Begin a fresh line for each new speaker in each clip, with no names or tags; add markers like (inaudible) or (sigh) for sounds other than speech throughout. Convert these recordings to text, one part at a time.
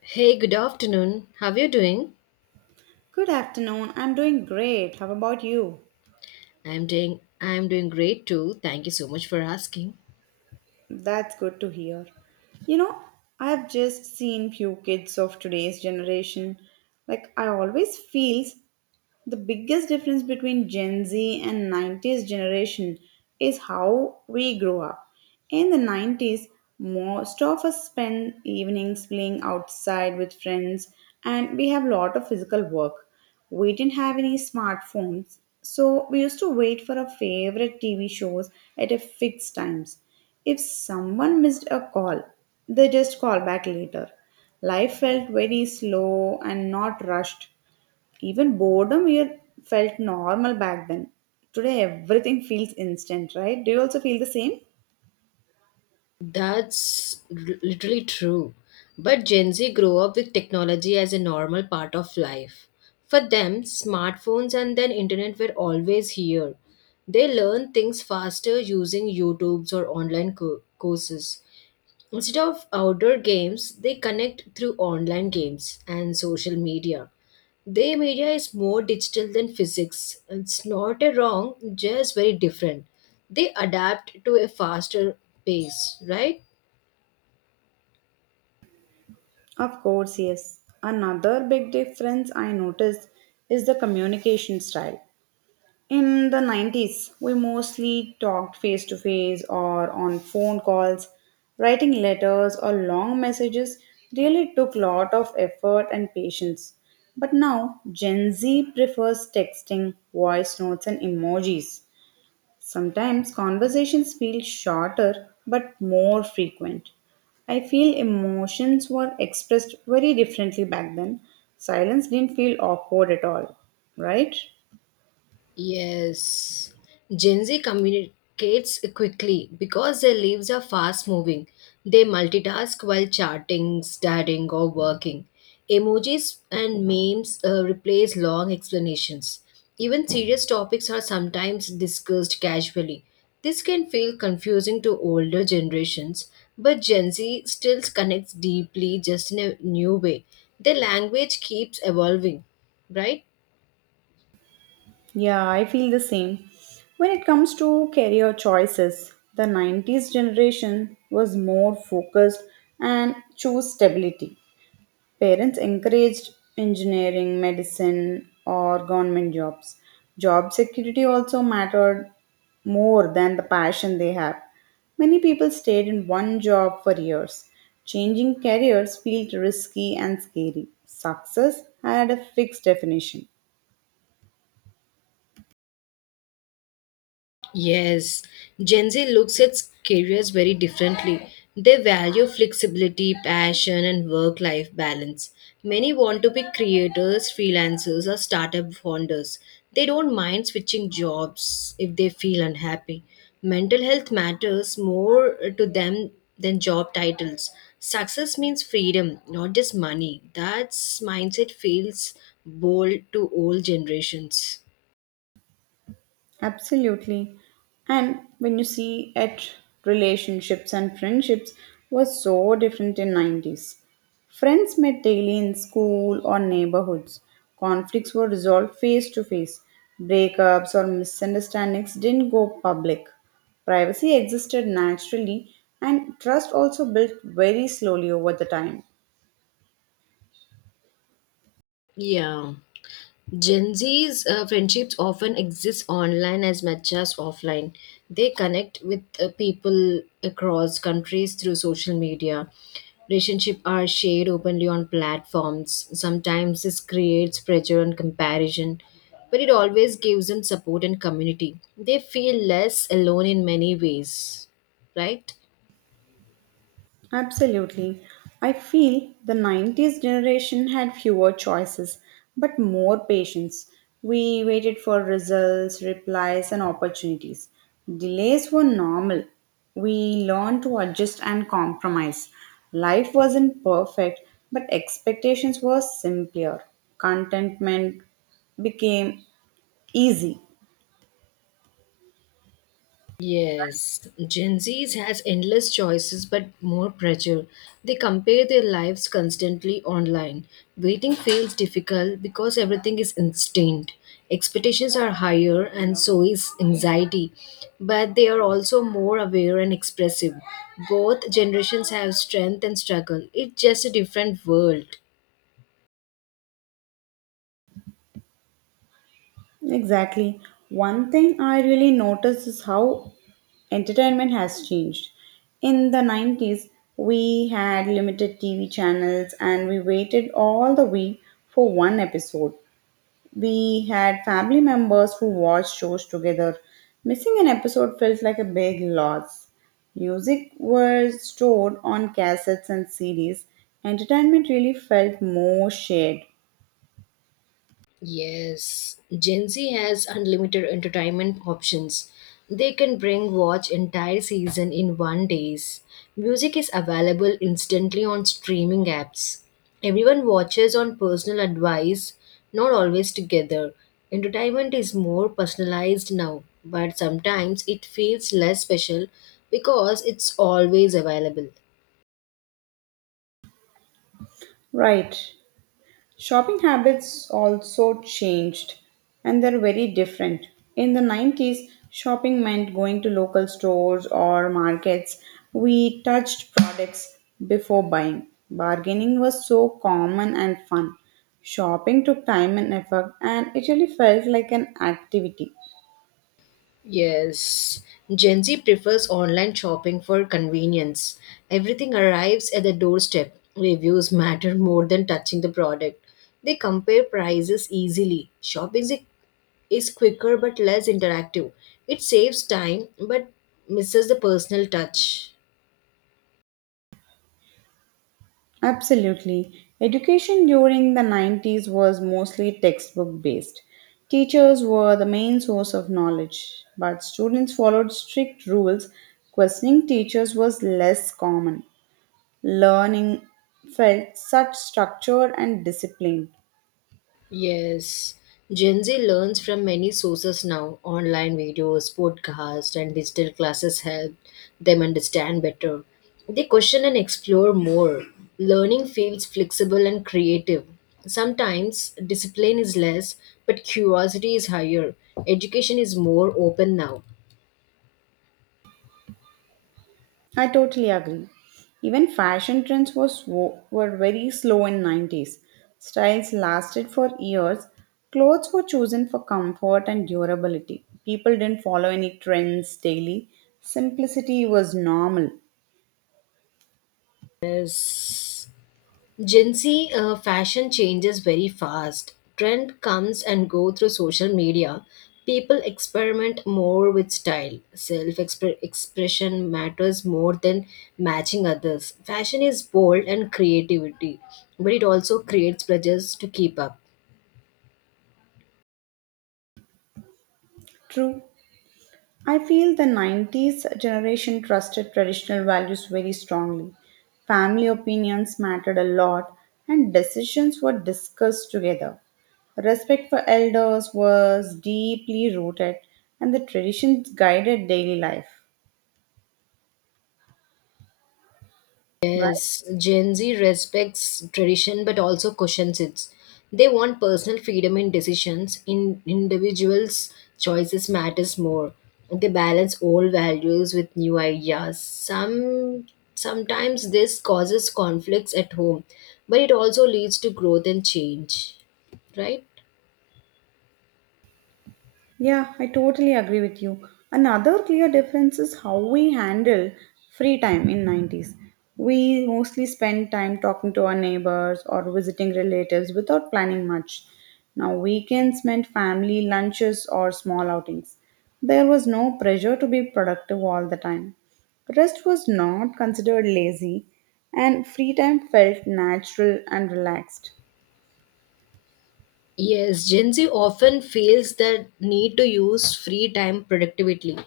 Hey, good afternoon. How are you doing?
Good afternoon. I'm doing great. How about you?
I'm doing great too. Thank you so much for asking.
That's good to hear. You know, I've just seen few kids of today's generation. Like I always feels The biggest difference between Gen Z and 90s generation is how we grow up. In the 90s, most of us spend evenings playing outside with friends and we have a lot of physical work. We didn't have any smartphones, so we used to wait for our favorite TV shows at a fixed times. If someone missed a call, they just call back later. Life felt very slow and not rushed. Even boredom here felt normal back then. Today everything feels instant, right? Do you also feel the same?
Literally true. But Gen Z grew up with technology as a normal part of life. For them, smartphones and then internet were always here. They learn things faster using YouTubes or courses. Instead of outdoor games, they connect through online games and social media. Their media is more digital than physics. It's not a wrong, just very different. They adapt to a faster pace, right?
Of course, yes. Another big difference I noticed is the communication style. In the 90s, we mostly talked face to face or on phone calls. Writing letters or long messages really took lot of effort and patience. But now, Gen Z prefers texting, voice notes, and emojis. Sometimes conversations feel shorter but more frequent. I feel emotions were expressed very differently back then. Silence didn't feel awkward at all, right?
Yes. Gen Z communicates quickly because their lives are fast moving. They multitask while chatting, studying, or working. Emojis and memes replace long explanations. Even serious topics are sometimes discussed casually. This can feel confusing to older generations, but Gen Z still connects deeply just in a new way. Their language keeps evolving, right?
Yeah, I feel the same. When it comes to career choices, the 90s generation was more focused and chose stability. Parents encouraged engineering, medicine, or government jobs. Job security also mattered more than the passion they have. Many people stayed in one job for years. Changing careers felt risky and scary. Success had a fixed definition.
Yes, Gen Z looks at careers very differently. They value flexibility, passion, and work life balance. Many want to be creators, freelancers, or startup founders. They don't mind switching jobs if they feel unhappy. Mental health matters more to them than job titles. Success means freedom, not just money. That mindset feels bold to old generations.
Absolutely. And when you see at relationships and friendships were so different in 90s. Friends met daily in school or neighborhoods. Conflicts were resolved face to face. Breakups or misunderstandings didn't go public. Privacy existed naturally and trust also built very slowly over the time.
Yeah. Gen Z's friendships often exist online as much as offline. They connect with people across countries through social media. Relationships are shared openly on platforms. Sometimes this creates pressure and comparison, but it always gives them support and community. They feel less alone in many ways, right?
Absolutely. I feel the 90s generation had fewer choices but more patience. We waited for results, replies, and opportunities. Delays were normal. We learned to adjust and compromise. Life wasn't perfect, but expectations were simpler. Contentment became easy.
Yes, Gen Zs has endless choices but more pressure. They compare their lives constantly online. Waiting feels difficult because everything is instant. Expectations are higher and so is anxiety. But they are also more aware and expressive. Both generations have strength and struggle. It's just a different world.
Exactly. One thing I really notice is how entertainment has changed. In the 90s, we had limited TV channels and we waited all the week for one episode. We had family members who watched shows together. Missing an episode felt like a big loss. Music was stored on cassettes and CDs. Entertainment really felt more shared.
Yes, Gen Z has unlimited entertainment options. They can bring watch entire season in one days. Music is available instantly on streaming apps. Everyone watches on personal advice, not always together. Entertainment is more personalized now, but sometimes it feels less special because it's always available.
Right. Shopping habits also changed and they're very different. In the 90s, shopping meant going to local stores or markets. We touched products before buying. Bargaining was so common and fun. Shopping took time and effort, and it really felt like an activity.
Yes, Gen Z prefers online shopping for convenience. Everything arrives at the doorstep. Reviews matter more than touching the product. They compare prices easily. Shopping is quicker but less interactive. It saves time but misses the personal touch.
Absolutely. Education during the 90s was mostly textbook based. Teachers were the main source of knowledge, but students followed strict rules. Questioning teachers was less common. Learning felt such structured and disciplined.
Yes, Gen Z learns from many sources now. Online videos, podcasts, and digital classes help them understand better. They question and explore more. Learning feels flexible and creative. Sometimes discipline is less, but curiosity is higher. Education is more open now.
I totally agree. Even fashion trends was were very slow in 90s. Styles lasted for years. Clothes were chosen for comfort and durability. People didn't follow any trends daily. Simplicity was normal.
Yes. Gen Z fashion changes very fast. Trend comes and go through social media. People experiment more with style. Self expression matters more than matching others. Fashion is bold and creativity, but it also creates pressures to keep up.
True. I feel the 90s generation trusted traditional values very strongly. Family opinions mattered a lot, and decisions were discussed together. Respect for elders was deeply rooted, and the traditions guided daily life, right?
Yes, Gen Z respects tradition but also cushions it. They want personal freedom in decisions. In individuals' choices matters more. They balance old values with new ideas. Sometimes this causes conflicts at home, but it also leads to growth and change. Right?
Yeah, I totally agree with you. Another clear difference is how we handle free time in 90s. We mostly spend time talking to our neighbors or visiting relatives without planning much. Now weekends meant family lunches or small outings. There was no pressure to be productive all the time. Rest was not considered lazy and free time felt natural and relaxed.
Yes, Gen Z often feels the need to use free time productively.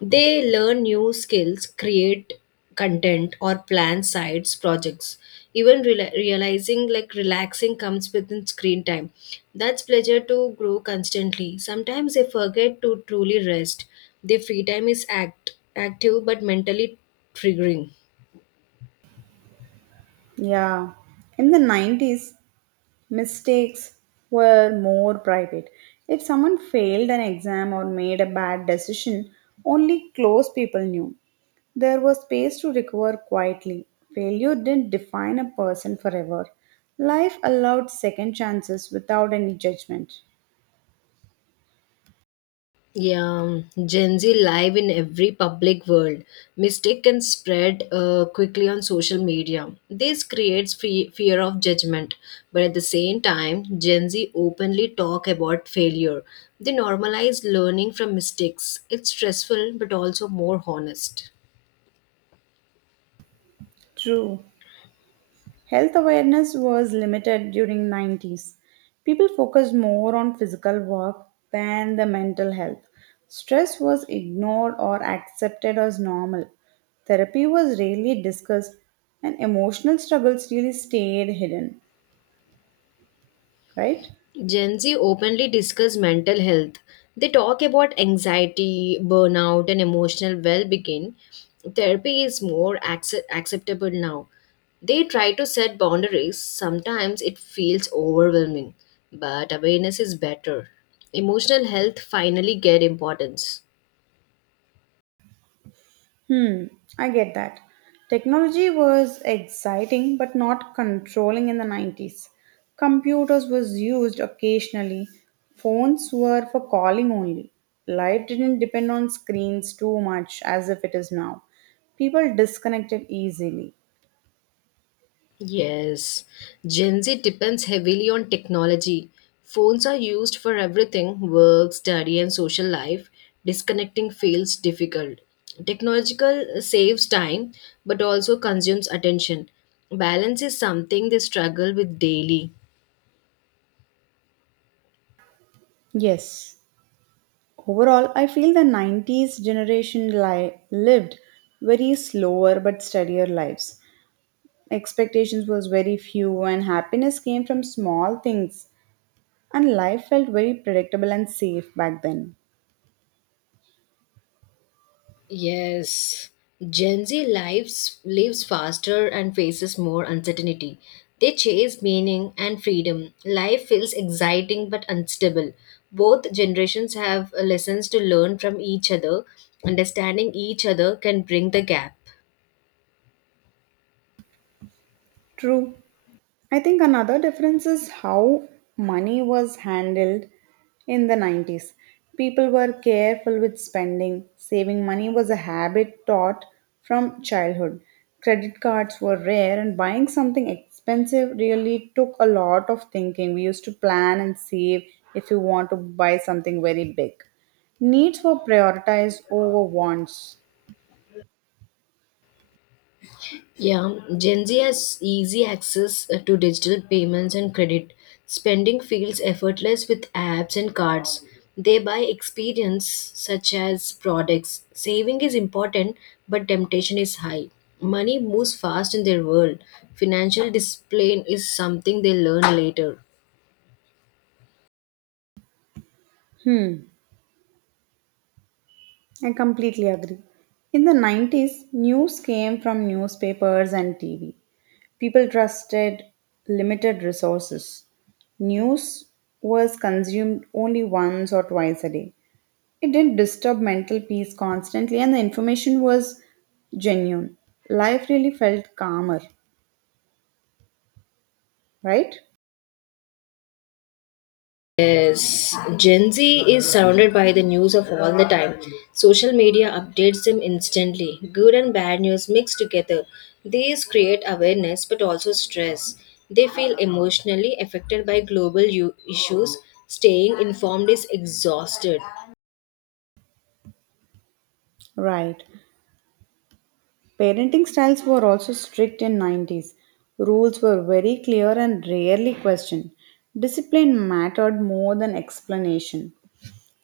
They learn new skills, create content, or plan sides projects. Even realizing like relaxing comes within screen time. That's pleasure to grow constantly. Sometimes they forget to truly rest. Their free time is act active but mentally triggering.
Yeah. In the 90s, mistakes were more private. If someone failed an exam or made a bad decision, only close people knew. There was space to recover quietly. Failure didn't define a person forever. Life allowed second chances without any judgment.
Yeah, Gen Z live in every public world. Mistake can spread quickly on social media. This creates fear of judgment. But at the same time, Gen Z openly talk about failure. They normalize learning from mistakes. It's stressful but also more honest.
True. Health awareness was limited during 90s. People focused more on physical work than the mental health. Stress was ignored or accepted as normal. Therapy was rarely discussed and emotional struggles really stayed hidden, right?
Gen Z openly discuss mental health. They talk about anxiety, burnout, and emotional well being. Therapy is acceptable now. They try to set boundaries. Sometimes it feels overwhelming, but awareness is better. Emotional health finally get importance.
Hmm, I get that. Technology was exciting but not controlling in the 90s. Computers was used occasionally. Phones were for calling only. Life didn't depend on screens too much as if it is now. People disconnected easily.
Yes, Gen Z depends heavily on technology. Phones are used for everything work, study, and social life. Disconnecting feels difficult. Technological saves time but also consumes attention. Balance is something they struggle with daily.
Yes. Overall, I feel the 90s generation lived very slower but steadier lives. Expectations was very few and happiness came from small things. And life felt very predictable and safe back then.
Yes, Gen Z lives faster and faces more uncertainty. They chase meaning and freedom. Life feels exciting but unstable. Both generations have lessons to learn from each other. Understanding each other can bring the gap.
True. I think another difference is how money was handled in the 90s. People were careful with spending. Saving money was a habit taught from childhood. Credit cards were rare, and buying something expensive really took a lot of thinking. We used to plan and save if you want to buy something very big. Needs were prioritized over wants.
Yeah, Gen Z has easy access to digital payments and credit. Spending feels effortless with apps and cards. They buy experience such as products. Saving is important, but temptation is high. Money moves fast in their world. Financial discipline is something they learn later.
Hmm. I completely agree. In the 90s, news came from newspapers and TV. People trusted limited resources. News was consumed only once or twice a day. It didn't disturb mental peace constantly, and the information was genuine. Life really felt calmer, right?
Yes, Gen Z is surrounded by the news of all the time. Social media updates them instantly. Good and bad news mixed together. These create awareness but also stress. They feel emotionally affected by issues. Staying informed is exhausted.
Right. Parenting styles were also strict in 90s. Rules were very clear and rarely questioned. Discipline mattered more than explanation.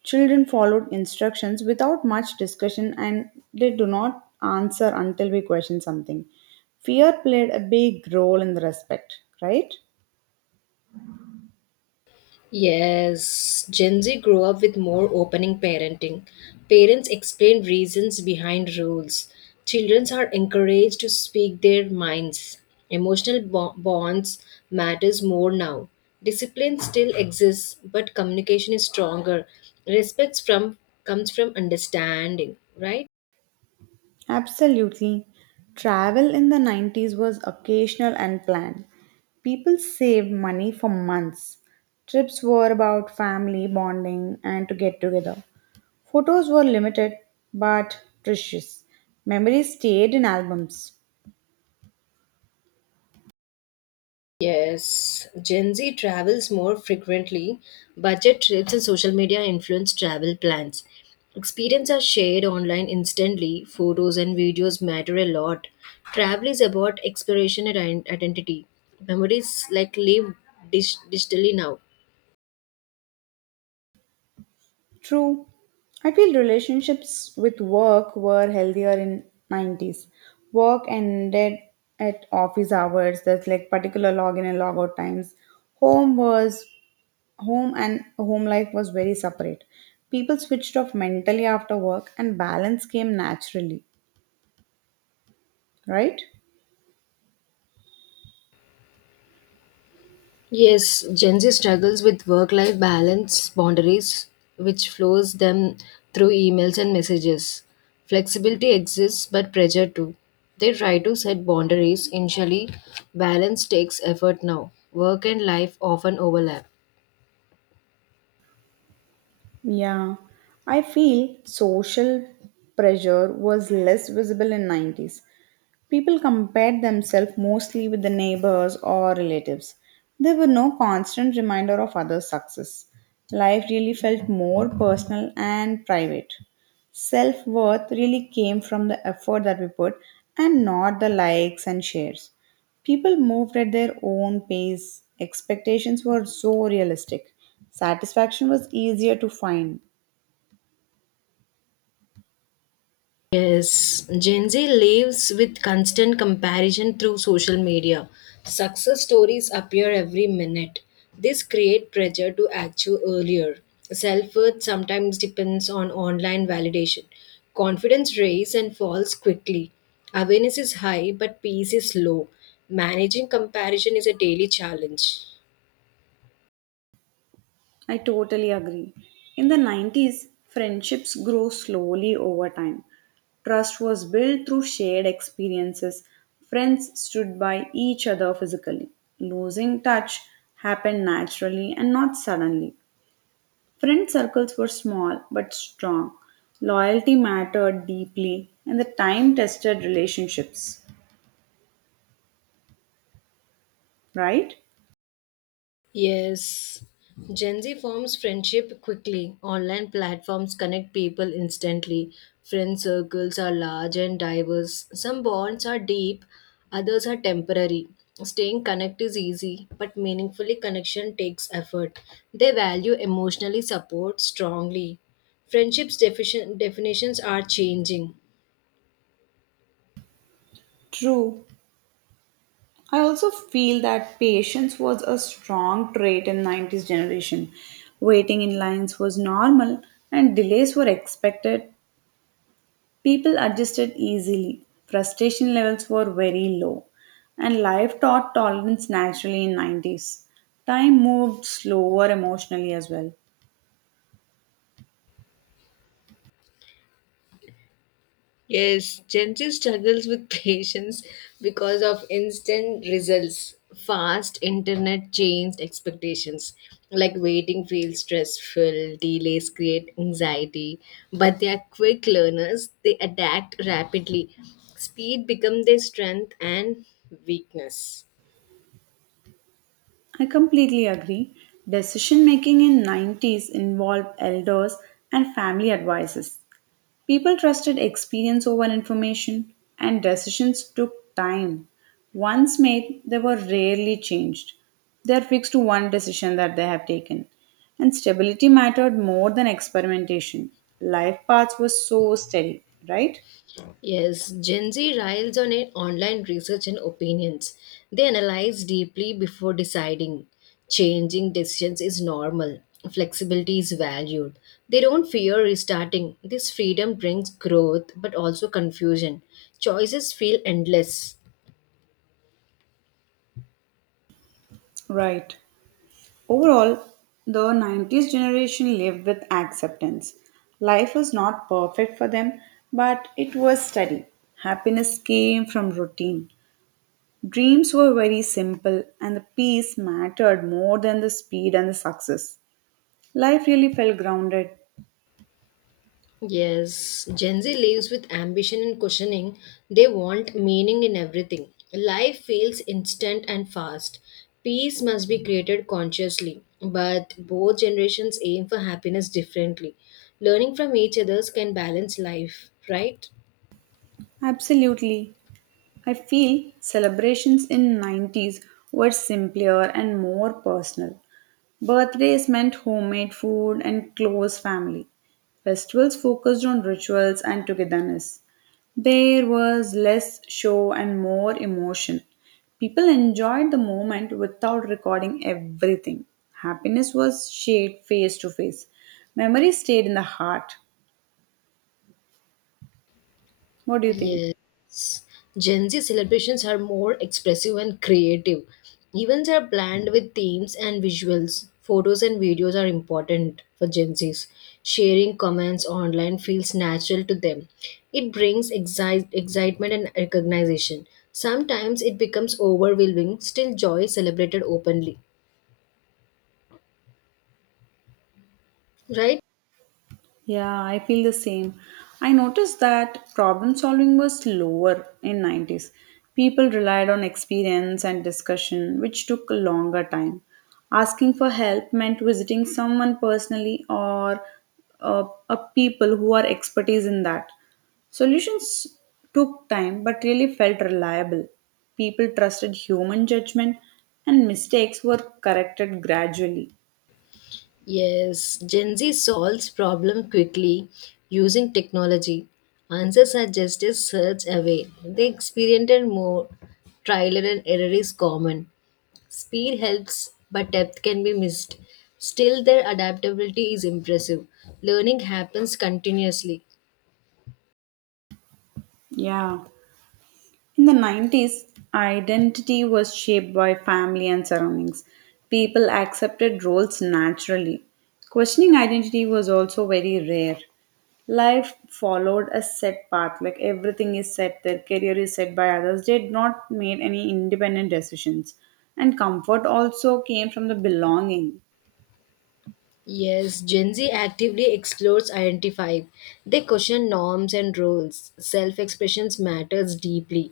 Children followed instructions without much discussion and they do not answer until we question something. Fear played a big role in the respect, right?
Yes, Gen Z grew up with more opening parenting. Parents explain reasons behind rules. Children are encouraged to speak their minds. Bonds matters more now. Discipline still exists, but communication is stronger. Respect from comes from understanding, right?
Absolutely. Travel in the 90s was occasional and planned. People saved money for months. Trips were about family bonding and to get together. Photos were limited but precious. Memories stayed in albums.
Yes, Gen Z travels more frequently. Budget trips and social media influence travel plans. Experiences are shared online instantly. Photos and videos matter a lot. Travel is about exploration and identity. Memories like live digitally now.
True. I feel relationships with work were healthier in 90s. Work ended at office hours, that's like particular login and logout times. Home was home and home life was very separate. People switched off mentally after work and balance came naturally, right?
Yes, Gen Z struggles with work life balance boundaries, which flows them through emails and messages. Flexibility exists, but pressure too. They try to set boundaries initially. Balance takes effort now. Work and life often overlap.
Yeah, I feel social pressure was less visible in 90s. People compared themselves mostly with the neighbors or relatives. There were no constant reminder of others' success. Life really felt more personal and private. Self worth really came from the effort that we put and not the likes and shares. People moved at their own pace. Expectations were so realistic. Satisfaction was easier to find.
Yes, Gen Z lives with constant comparison through social media. Success stories appear every minute. This creates pressure to achieve earlier. Self-worth sometimes depends on online validation. Confidence rises and falls quickly. Awareness is high, but peace is low. Managing comparison is a daily challenge.
I totally agree. In the 90s, friendships grew slowly over time. Trust was built through shared experiences. Friends stood by each other physically. Losing touch happened naturally and not suddenly. Friend circles were small but strong. Loyalty mattered deeply in the time tested relationships, right?
Yes. Gen Z forms friendship quickly. Online platforms connect people instantly. Friend circles are large and diverse. Some bonds are deep, others are temporary. Staying connected is easy, but meaningfully connection takes effort. They value emotionally support strongly. Definitions are changing.
True. I also feel that patience was a strong trait in 90s generation. Waiting in lines was normal and delays were expected. People adjusted easily. Frustration levels were very low and life taught tolerance naturally in 90s. Time moved slower emotionally as well.
Yes, Gen Z struggles with (laughs) patience because of instant results, fast internet changed expectations. Like waiting feels stressful, delays create anxiety, but they are quick learners, they adapt rapidly. Speed becomes their strength and weakness.
I completely agree. Decision making in 90s involved elders and family advices. People trusted experience over information, and decisions took time. Once made, they were rarely changed. They are fixed to one decision that they have taken. And stability mattered more than experimentation. Life paths were so steady, right?
Yes, Gen Z riles on online research and opinions. They analyze deeply before deciding. Changing decisions is normal. Flexibility is valued. They don't fear restarting. This freedom brings growth but also confusion. Choices feel endless.
Right. Overall, the 90s generation lived with acceptance. Life was not perfect for them, but it was steady. Happiness came from routine. Dreams were very simple, and the peace mattered more than the speed and the success. Life really felt grounded.
Yes, Gen Z lives with ambition and questioning. They want meaning in everything. Life feels instant and fast. Peace must be created consciously, but both generations aim for happiness differently. Learning from each other's can balance life, right?
Absolutely. I feel celebrations in 90s were simpler and more personal. Birthdays meant homemade food and close family. Festivals focused on rituals and togetherness. There was less show and more emotion. People enjoyed the moment without recording everything. Happiness was shared face to face. Memory stayed in the heart. What do you think?
Yes, Gen Z celebrations are more expressive and creative. Events are planned with themes and visuals. Photos and videos are important for Gen Zs. Sharing comments online feels natural to them. It brings excitement and recognition. Sometimes it becomes overwhelming, still, joy is celebrated openly. Right?
Yeah, I feel the same. I noticed that problem solving was lower in 90s. People relied on experience and discussion, which took a longer time. Asking for help meant visiting someone personally or uh, a people who are expertise in that. Solutions took time but really felt reliable. People trusted human judgment and mistakes were corrected gradually.
Yes, Gen Z solves problem quickly using technology. Answers are just a search away. They experimented more. Trial and error is common. Speed helps, but depth can be missed. Still, their adaptability is impressive. Learning happens continuously.
Yeah. In the 90s, identity was shaped by family and surroundings. People accepted roles naturally. Questioning identity was also very rare. Life followed a set path, like everything is set, their career is set by others. They had not made any independent decisions. And comfort also came from the belonging.
Yes, Gen Z actively explores identify. They question norms and roles. Self expression matters deeply.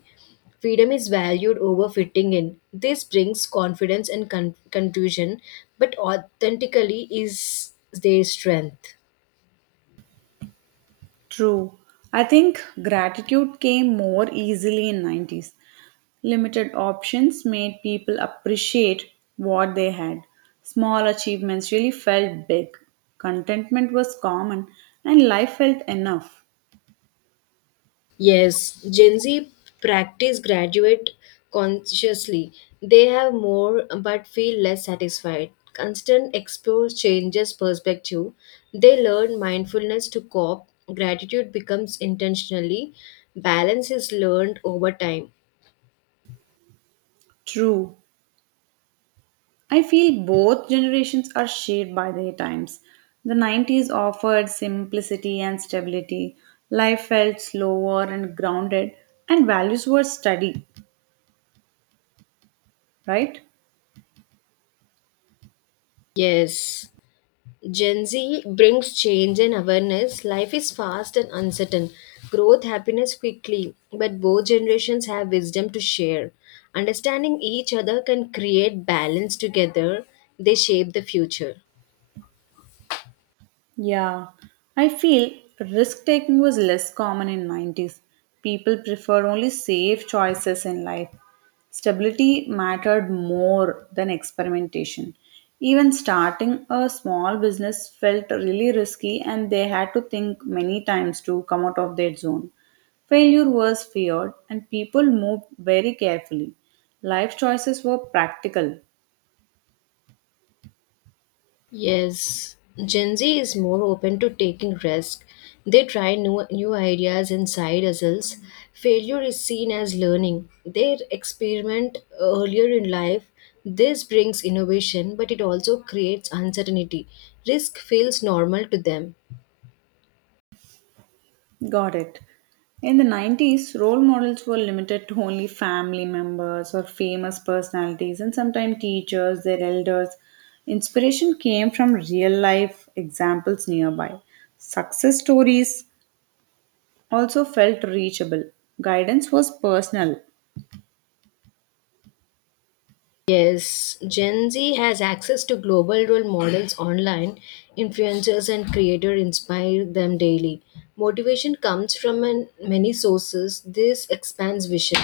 Freedom is valued over fitting in. This brings confidence and confusion, but authentically is their strength.
True. I think gratitude came more easily in 90s. Limited options made people appreciate what they had. Small achievements really felt big. Contentment was common and life felt enough.
Yes, Gen Z practice graduate consciously. They have more but feel less satisfied. Constant exposure changes perspective. They learn mindfulness to cope. Gratitude becomes intentionally. Balance is learned over time.
True. I feel both generations are shaped by their times. The 90s offered simplicity and stability. Life felt slower and grounded and values were steady, right?
Yes. Gen Z brings change and awareness. Life is fast and uncertain. Growth happiness quickly, but both generations have wisdom to share. Understanding each other can create balance together. They shape the future.
Yeah, I feel risk taking was less common in 90s. People preferred only safe choices in life. Stability mattered more than experimentation. Even starting a small business felt really risky and they had to think many times to come out of their zone. Failure was feared and people moved very carefully. Life choices were practical.
Yes, Gen Z is more open to taking risks. They try new ideas and side hustles. Failure is seen as learning. They experiment earlier in life. This brings innovation, but it also creates uncertainty. Risk feels normal to them.
Got it. In the 90s, role models were limited to only family members or famous personalities and sometimes teachers, their elders. Inspiration came from real life examples nearby. Success stories also felt reachable. Guidance was personal.
Yes, Gen Z has access to global role models (clears throat) online. Influencers and creators inspire them daily. Motivation comes from many sources. This expands vision,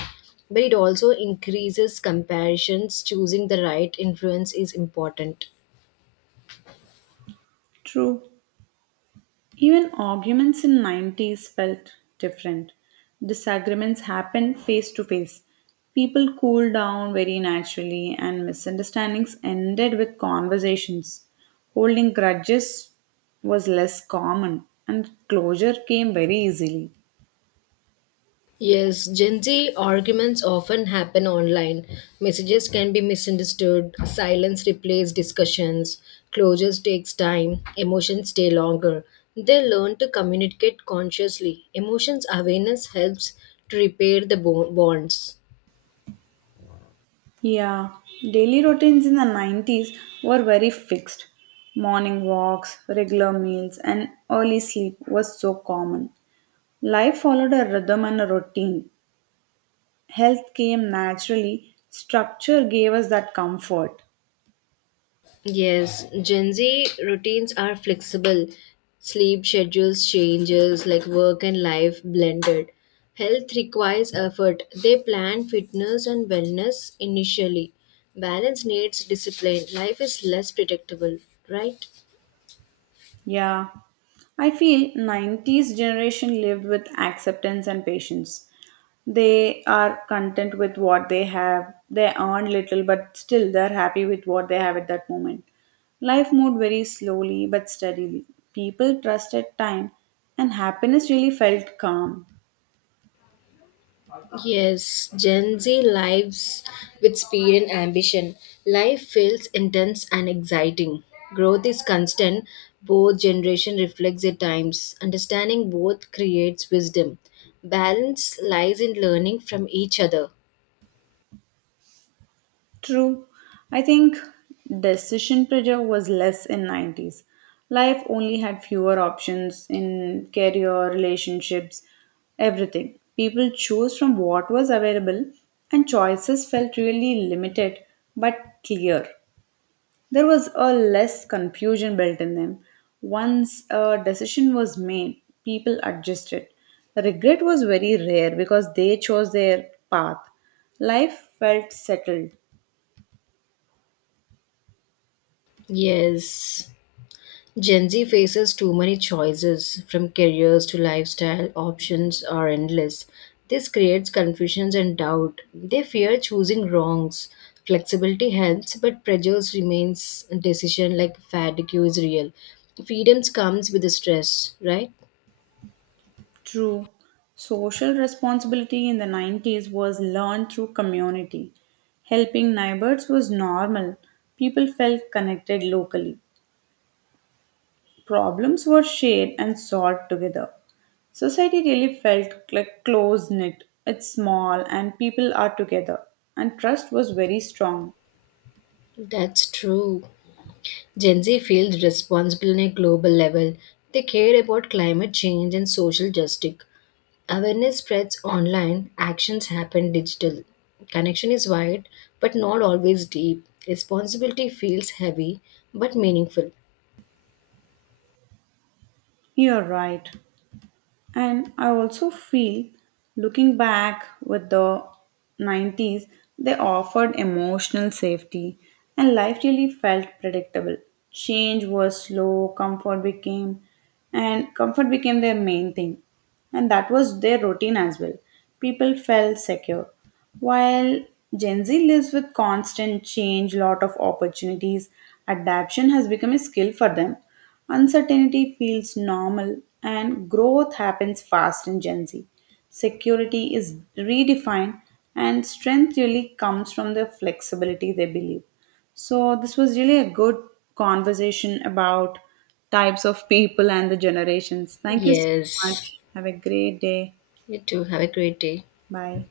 but it also increases comparisons. Choosing the right influence is important.
True. Even arguments in 90s felt different. Disagreements happened face to face. People cooled down very naturally and misunderstandings ended with conversations. Holding grudges was less common and closure came very easily.
Yes, Gen Z arguments often happen online. Messages can be misunderstood, silence replaces discussions, closures takes time, emotions stay longer. They learn to communicate consciously. Emotions awareness helps to repair the bonds.
Yeah, daily routines in the 90s were very fixed. Morning walks, regular meals, and early sleep was so common. Life followed a rhythm and a routine. Health came naturally, structure gave us that comfort.
Yes, Gen Z routines are flexible. Sleep schedules changes like work and life blended. Health requires effort. They plan fitness and wellness initially. Balance needs discipline. Life is less predictable, right?
Yeah. I feel 90s generation lived with acceptance and patience. They are content with what they have. They earn little but still they're happy with what they have at that moment. Life moved very slowly but steadily. People trusted time and happiness really felt calm.
Yes, Gen Z lives with speed and ambition. Life feels intense and exciting. Growth is constant. Both generation reflects their times. Understanding both creates wisdom. Balance lies in learning from each other.
True. I think decision pressure was less in 90s. Life only had fewer options in career, relationships, everything. People chose from what was available and choices felt really limited but clear. There was a less confusion built in them. Once a decision was made, people adjusted. Regret was very rare because they chose their path. Life felt settled.
Yes. Gen Z faces too many choices, from careers to lifestyle, options are endless. This creates confusions and doubt. They fear choosing wrongs. Flexibility helps, but prejudice remains decision like fatigue is real. Freedoms comes with the stress, right?
True. Social responsibility in the 90s was learned through community. Helping neighbors was normal. People felt connected locally. Problems were shared and solved together. Society really felt like close knit. It's small and people are together. And trust was very strong.
That's true. Gen Z feels responsible on a global level. They care about climate change and social justice. Awareness spreads online, actions happen digital. Connection is wide, but not always deep. Responsibility feels heavy, but meaningful.
You're right. And I also feel looking back with the 90s, they offered emotional safety and life really felt predictable. Change was slow, comfort became their main thing and that was their routine as well. People felt secure. While Gen Z lives with constant change, lot of opportunities, adaptation has become a skill for them. Uncertainty feels normal and growth happens fast in Gen Z. Security is redefined and strength really comes from the flexibility they believe. So, this was really a good conversation about types of people and the generations. Thank you so much.
Yes,
Have a great day.
you too. Have a great day.
Bye.